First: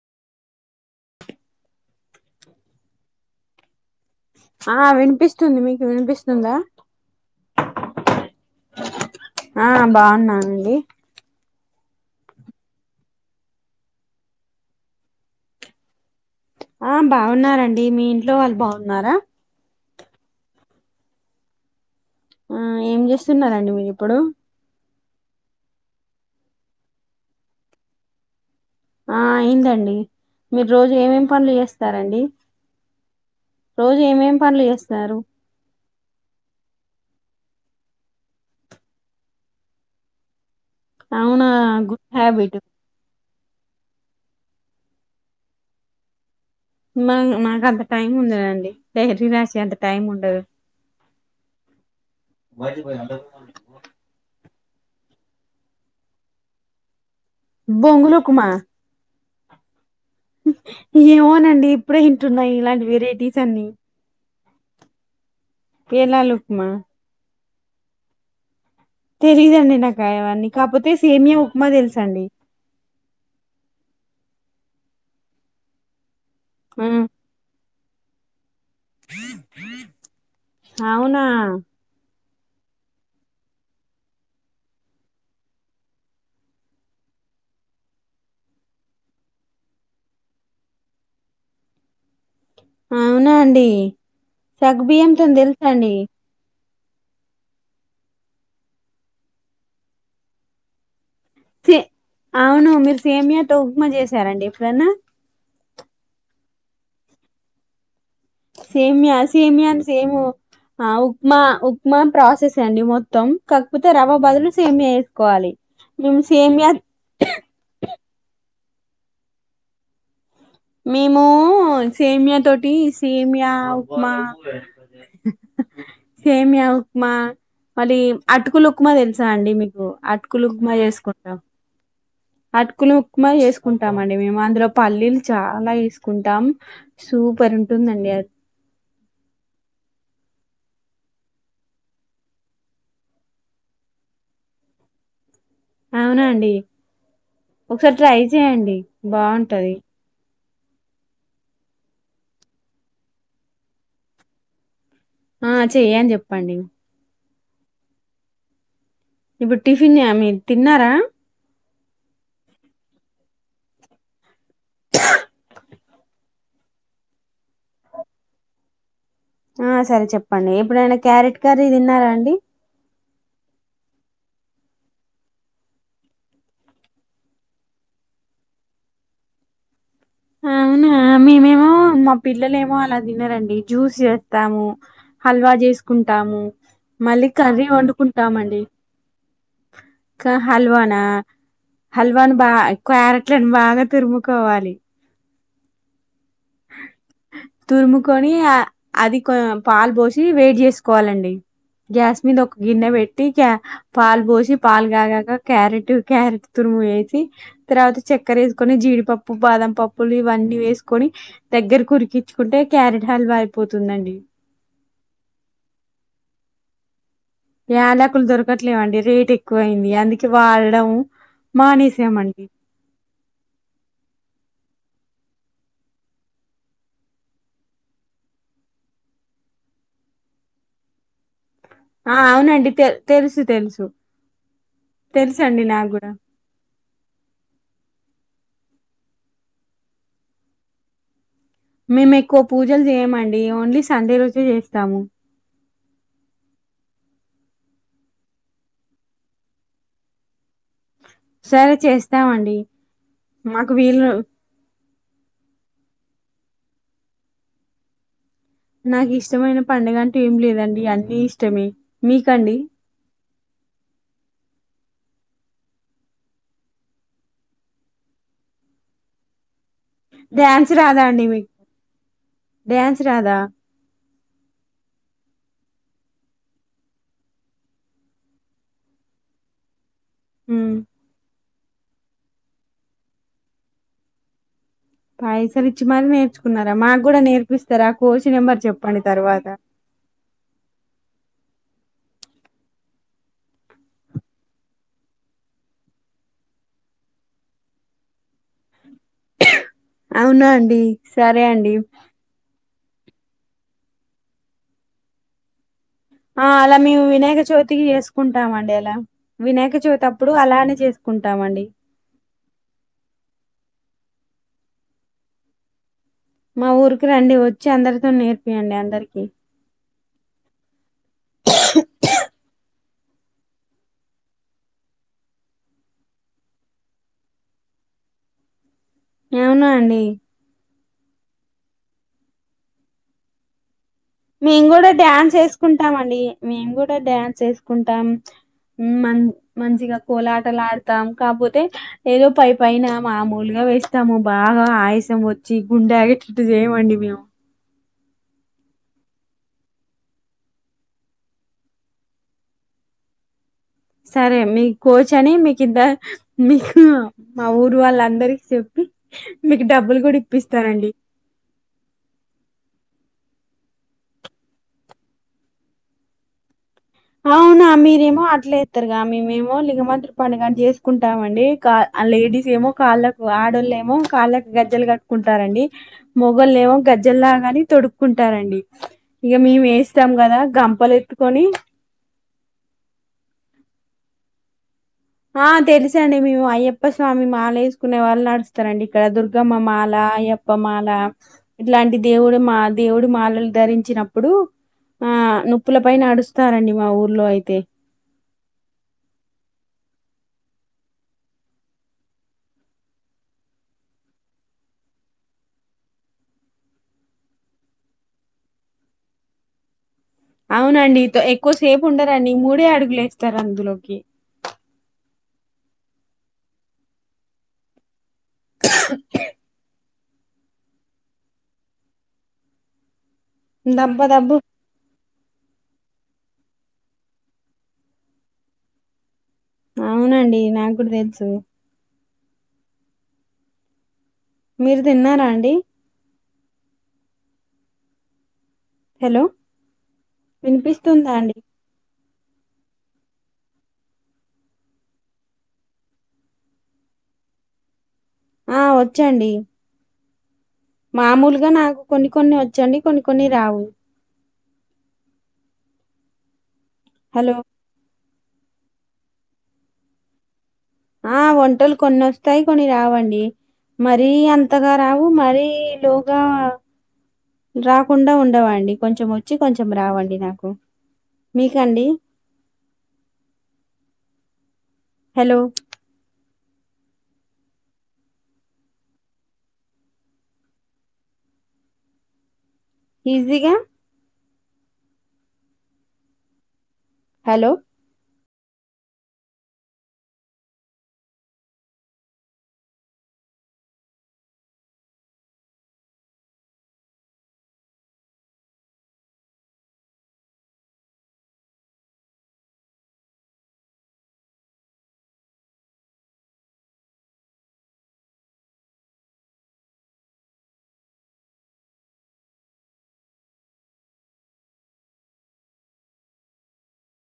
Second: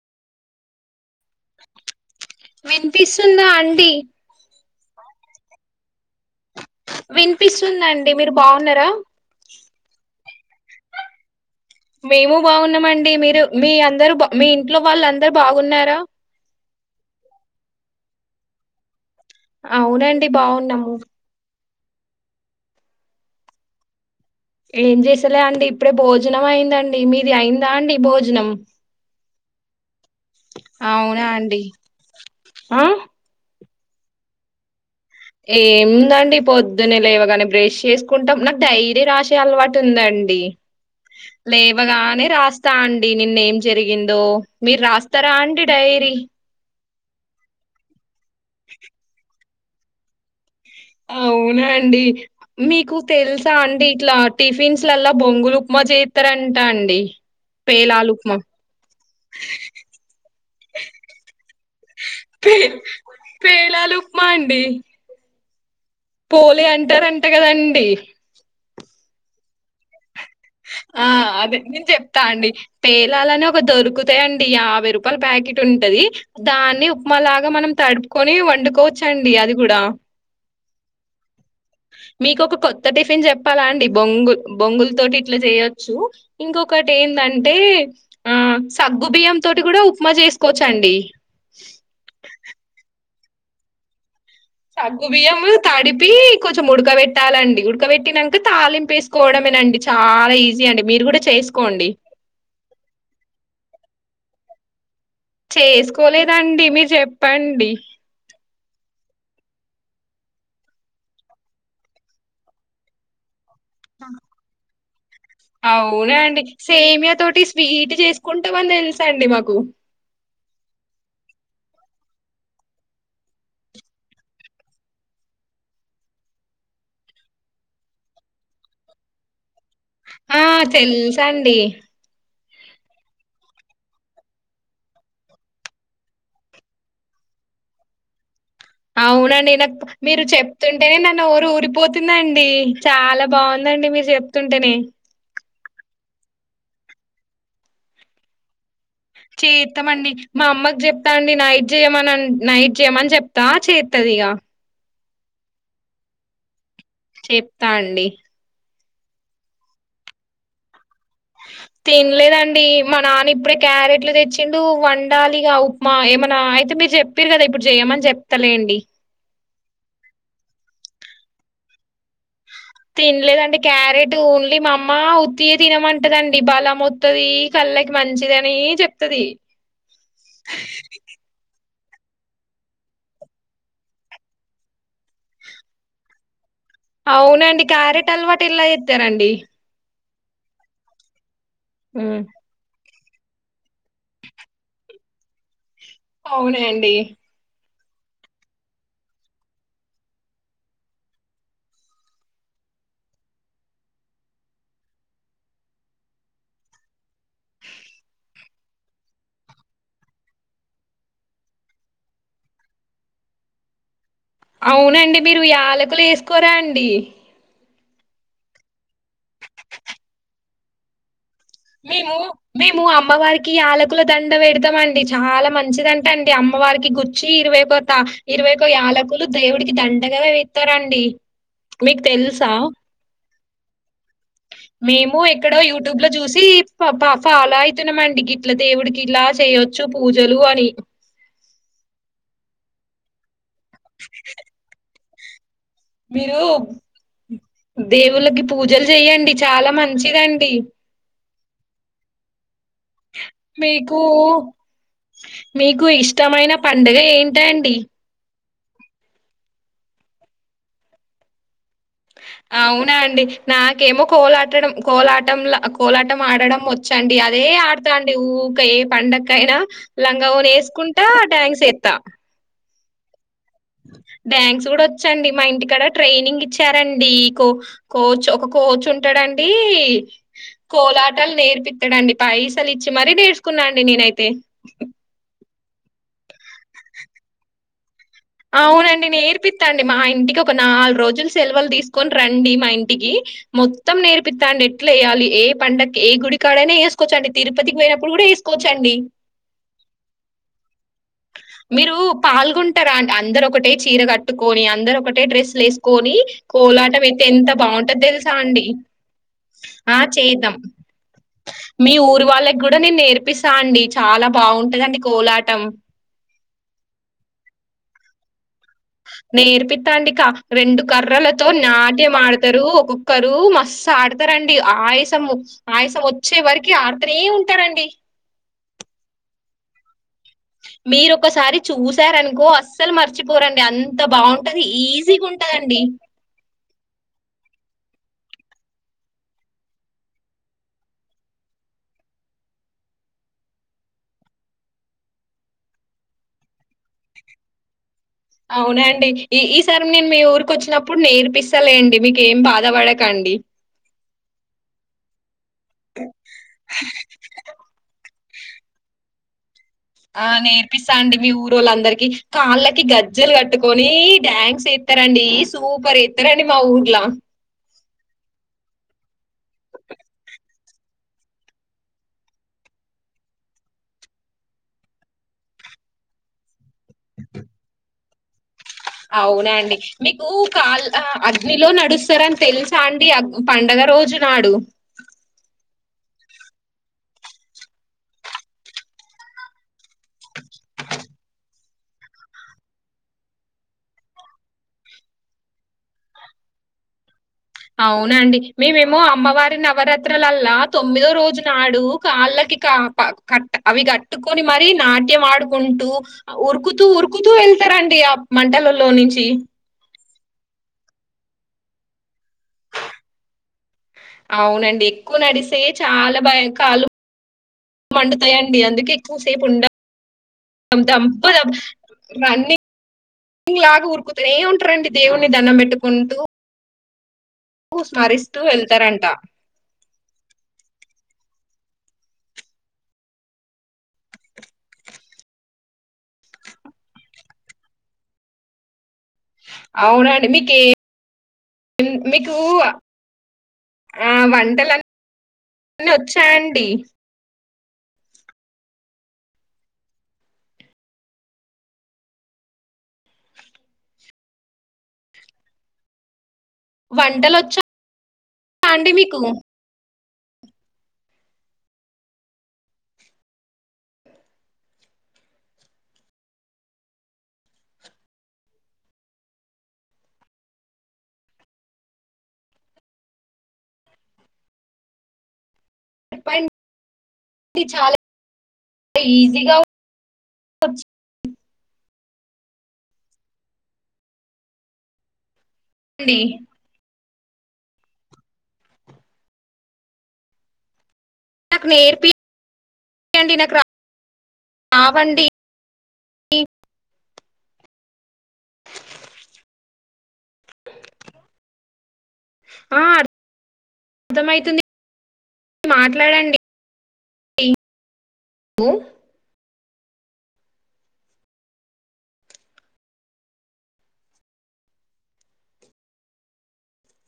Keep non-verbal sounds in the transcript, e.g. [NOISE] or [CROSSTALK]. వినిపిస్తుందా అండి ఆ వినిపిస్తుంది మీకు వినిపిస్తుందా వినిపిస్తుందా అండి మీరు బాగున్నారా అడి మేము బాగున్నామండి మీరు మీ అందరుా మీ ఇంట్లో వాళ్ళు అందరు బాగున్నారా ఆ బాగున్నారంండి మీ ఇంట్లో వాళ్ళు బాగున్నారా అవునండి బాగున్నాము ఆ ఏం చేస్తున్నారంండి మీరు ఇప్పుడు ఏం చేసేలే అంటే ఇప్పుడే భోజనం అయిందండి మీది అయిందా అండి భోజనం ఆ అయిందండి మీరు రోజు అవునా ఏమేమి పనులు అండి చేస్తారండి ఆ రోజు ఏమేం పనులు చేస్తాం ఏం ందండి పొద్దునే లేవగాని బ్రష్ చేసుకుంటాం నాకు ధైర్యం రాసే అలవాటు ఉందండి అవునా గుడ్ లేవగానే హ్యాబిట్ రాస్తా అండి నిన్న ఏం జరిగిందో మీరు రాస్తారా అండి డైరీ మా మాకు అంత టైం ఉండదండి ైర్రీ రాసి అంత టైం ఉండదు అవునండి మీకు తెలుసా అండి ఇట్లా టిఫిన్స్ లల్లా బొంగులు ఉప్మా చేత్తరంటా అండి పేలాలు బంగలు ఉప్మా. కుమా అ ఏమోనండి ఇప్పుడే వింటున్నాయి పే ఇలాంటి వెరైటీస్ అన్నిీ పేలాలు పోలి అంటారంట కదండి తెలీదుండి నాకుయవన్ని కాకపోతే సేమియా ఉప్మా తెలుసండి పేలలుని ఒక దొరుకుతాయంండి యాభై రూపాయల ప్యాకెట్ ఉంటది దాన్ని ఉప్మాలాగా మనం తడుపుకొని వండుకోవచ్చండి అది కూడా అవునా మీకు ఒక కొత్త టిఫిన్ చెప్పాలా అండి బొంగుల్ బొంగుల్ త టిఫ చేయచ్చు ఇంకటి ఏంటే బియ ఉ చే తీసుకోొచ్చండి అవునా అండి సగ్బియ్యంతోని సగ్గుబియ్యము తెలుసా అండి తడిపీ కొ కొంచెం ఉడక వెట్టాలండి, ఉడకవెట్టినంక తాలింపు ఏసుకోవడమేనండి చాలా ఈజీ అండి మీరు గూడా. అవును మీరు సేమియాతో ఉప్మా జేసారా అండి ఎప్పుడన్నా. చేసుకోలేదండి మీరు జెప్పండి సేమియా సేమియాని సేము ఆ ఉప్మా ఉప్మా ప్రాసెసే అండి మొత్తం, కాకపోతే రవ్వ బదులు సేమ్య్. అవునండి సేమియా తోటి స్వీట్ చేసి కుంటం అని దెలుసండి మాకు మేమూ సేమియా తోటీ సేమియా ఉప్మా. సేమియా ఉక్మా మళీ అటుకులు ఉక్మా దెలుసా అండి మీ గు ఆ అటుకులు ఉక్మా ఏసుకుంటాం తెలుసండి అటుకులు ఉక్మా ఏసుకుంటామండి మేము అందులో పల్లీలు చాలా ఏసుకుంటాం సూ. ఊపర్ ఉంటుందండి అది అవునండి నాకు మీరు చెప్తుంటేనే నా నోరు ఊరిపోతుందండీ, చాలా బాగుంద. అండి మీరు జెప్తుంటేనే అవునా అండి ఒకసారి ట్రై చేయండి బాగుంటది చేత్తమండి మా అమ్మకి చెప్తా అండి నైట్ జేయమనన్ నైట్ చేయమని చెప్తా చేత్తది ఇగ. ఆ చెయ్ అని చెప్పండి చెప్తా అండి ఇప్పుడు టిఫిన్ యా మీ తిన్నారా తిన్లేదండీ మా నాన్న ఇప్పుడే క్యారెట్లు దెచ్చిండూ, వండాలిగా ఉప్మా ఏమనా. అయితే మీరు చెప్పిరు గదా ఇప్పుడు జేయమని చెప్తలేండి. ఆ సరే చెప్పండి ఎప్పుడైనా క్యారెట్ కర్రీ దిన్నారా అండి తిన్లేదండి క్యారెట్ ఓన్లీ మా అమ్మ ఉత్తియ తినమంటదండి బలమొత్తదీ కళ్ళక్. మంచిది అనీ చెప్తది ఆహా మేమేమో మా పిల్లలేమో అలా దినరండి జ్యూస్ ఏత్తాము, హల్వా జేసుకుంటాము. మళ్ళి అవునండి కర్రీ క్యారెట్ అలవాటు ఒండుకుంటామండి ఎలా జేత్తరండి? క హల్వానా హ్మ్. హల్వాను బా క్వ్యారెట్లలను బాగా తురుముకోవాలి అవునండి తురుముకొనీ, అ అది కొ పాలు బోసీ, వేడ్ జేసుకోవాలండి. గ్యాస్ మీద ఒక గిన్నె వెట్టి క్య పాల్ బోసి పాల్ గాగాక క్యారెట్ క్యారెట్ తుర్. వేసి తరవాత చక్కరేసుకొని,, జీడిపప్పు, బాదాంపప్పులు, ఇవన్ని వేసుకొని దగ్. గెర్ కురికిచ్చుకుంటే క్యారట్ హల్వా అయిపోతుందండి. అవునండి మీరు యాలకులు ఏసుకోరా అండి యాలకులు దొరకట్లేవండి రేట్ ఎక్కువయింది అందుకే వాళడం మేమూ మేము అమ్మవారికి యాలకుల దండ వెడి టమండి చాలా మంచిదంట అండి అమ్మవారికి కుచ్చీ ఇరవై పోతా ఇరవైకో యాలకులు దేవుడి. కి దండగవే వేత్తరండి ఆ అవునండి తె తెలుసు తెలుసు మేమూ ఎక్కడో తెలుసండి నాకు యూట్యూబ్ లో కూడా చూసీ ఫ పా ఫాలో అయితున్నమండి, ఇట్ల దేవుడికి ఇలా చేయొచ్చు పూజలు అని. మేము ఎక్కువ పూజలు జేయమండి, ఓన్లీ సండే రోజే ఏస్తాము. మీరూ దేవుళ్ళకి పూజలు జేయండి చాలా మంచిదండి సరే చేస్తామండి మాకు మీకూ వీలు మీకు ఇష్టమైన పండగ ఏంటండి నాకు ఇష్టమైన పండుగ అంటే ఏమి లేదండి అన్నీ ఇష్టమే మీకండి అవునా అండి నాకేమో కోలాటడం కోలాటం లా కోలాటం ఆడడం వచ్చండి అదే ఆడతాండి ఊ కూఊకాయ పండక అయినా లంగా ని డ్యాన్స్ రాదా వేసుకుంటా అండి మీకు డ్యాంస్ వేస్తా డ్యాన్స్ రాద డ్యాన్క్స్ కూడా వచ్చండి మా ఇంటికాడ ట్రైనింగ్ ఇచ్చారండి కో కోచ్ ఒక కోచ్ ఉంటాడండి ఉమ్ కోలాటాలు నేర్పిస్తాడండి పైసలు ఇచ్చి మరీ నేర్చుకున్నాండి నేనైతే పైసలు ఇచ్చి మర నేర్చుకున్నారా మాకు కూడా నేర్పిస్తారా కోచ్ నెంబర్ చెప్పండి అవునండి తర్వాత నేర్పిస్తా అండి మా ఇంటికి ఒక నాలుగు రోజులు సెలవలు తీసుకొని రండి మా ఇంటికి మొత్తం నేర్పిస్తా ఎట్లు వేయాలి ఏ పండకి ఏ గుడి ఇడి కాడనేేసుకోవచ్చండి తరుతికి పోనప్పుడు కూడా వసుకోవచ్చండి అవునా అండి సరే అండి మీరు పాల్గొంటారా అంట అందరు ఒకటే చీర కట్టుకొని అందరు ఒకటే డ్రెస్లు వసు కొని ఆ అలా కోలాటం మేము అయితే వినాయక ఎంత చవితికి బాగుంటందో తెలుసా అండి చేసుకుంటామండి అలా వినాయక ఆ చవితి అప్పుడు చేద్దాం అలానే చేసుకుంటామండి మీ ఊరు వాళ్ళకి కూడా నేను నేర్పిస్తా అండి చాలా బాగుంటదండి కోలాటం మా ఊరికి రండి వచ్చి అందరితో నేర్పియంండి అందరికి తంకా రెండు కర్రలతో నాట్యమాడతారు ఒక ఒక్కరు మస్ ఆడతారండి ఆయసము ఆయసం వచ్చే వరకి ఆడుతనే ఉంటారండి అవునా అండి మీరు ఒకసారి చూసారనుకో అస్సలు మర్చిపోరండి అ మేము కూడా డ్యాన్స్ వేసుకుంటాం అండి మేము కూడా డ్యాన్స్ వేసుకుంటాం మ మంచిగా కోలాటలు ఆడతాం కాకపోతే ఏదో పై పనా మామూలుగా స్తాము బాగా ఆయసం వచ్చి గుండె ఆగేటట్టు చేయమండి మేము అవునండి ఈ ఈసారి నేను మీ ఊరికి వచ్చినప్పుడు నేర్పిస్తాలే అండి మీకేం బాధపడకండి అండి సరే మీ కోచ్ అని మీకుద్ద మీకు మా ఊరు వాళ్ళందరి చెపి ఆ నేర్పిస్తా అండి మీ ఊరు వాళ్ళ అందరికిీ కాళ్ళ గజ్జలు కట్టుకొని డ్యాన్స్ ఎస్తారండి సూపర్ ఎస్తారండి మా ఊరు అవును అ ఏమో అట్లే ఇస్తారుగా మేమేమో లిగమంత్రి పండుగ అని చేసుకుంటామం లేడీస్ ఏమో కా ళ్ ఆడళ ఏమో కాళ్ళకు గజ్జలు కట్టుకుంటారంండి మొగల్ ఏమో గజ్జెలులాగాని తొడు కుంటారండి అవునాండి మీకు కాల్ గంపలు ఎత్తుకొని అగ్నిలో నడుస్త సరని తెలుసా అండి పండుగ రోజు నాడు ఆ తెలుస అండి మేము అయ్యప్ప స్వామి మాాల వేసుకునే వాళ్ళు నడుస్తారంండి ఇక్కడ దుర్గమ్మ మాాల అయ్యప్పమాల ఇట్లాంటి దేవుడు మా దేవుడి మాలలు ధరించినప్పుడు ఆ నొప్పుల పైన అడుస్తారండి మా ఊర్లో అయితే అవునండి మేమేమో అమ్మవారిని ఎవర తొమ్మిదో రోజు నాడు కాళ్ళకి క అవి కట్టుకొని మర నాటి వాట్యం ఆడుకుంటూ ఉరుకుతూ ఉరుకుతూ వెళ్తారండి ఆ మంటలలో నుంచి అవునండి ఎక్కువసేపు ఉండరాని మూడే అడుగులు వస్తారు అందులోకి అవునండి ఎక్కువ నడిస్తే చాలా బయంకాలు వండుతాయండి అందుకే ఎక్కువ సేపు ఉండ త ప రన్ని ఇంగ్లాగా దబ్బ ఊరుకుత దబ్బు ఏమింటారంండి దేవుణని దండం పెట్టుకుంటూ స్మరిస్తూ వెళ్తారంట అవునండి నాకు కూడా తెచ్చు మీరు తిన్నారా అండి హలో అవునండి మీకు వినిపిస్తుందా అండి మీకు ఆ వంటలు అన్ని వచ్చా అండి ఆ వచ్చు అండి మామూలుగా నాకు కొన్ని కొన్ని వచ్చండి కొన్ని కొన్ని రావు హలో వంటలొచ్చా అండి మీకు ఆ వంటలు కొన్ని వస్తాయి కొని రావండి మరీ అంతగా రావు మరీ లోగా రాకుండా ఉండవండి కొంచెం వచ్చు కొంచెం రావండి నాకు మీకాండి హలో [INAUDIBLE] ఈజీగా వచ్చు ఈజీగా అండి హలో నాకు నేర్పియండి నాకు రా రావండి అంది ఆ అర్థమైతుంది మాట్లాడండి ము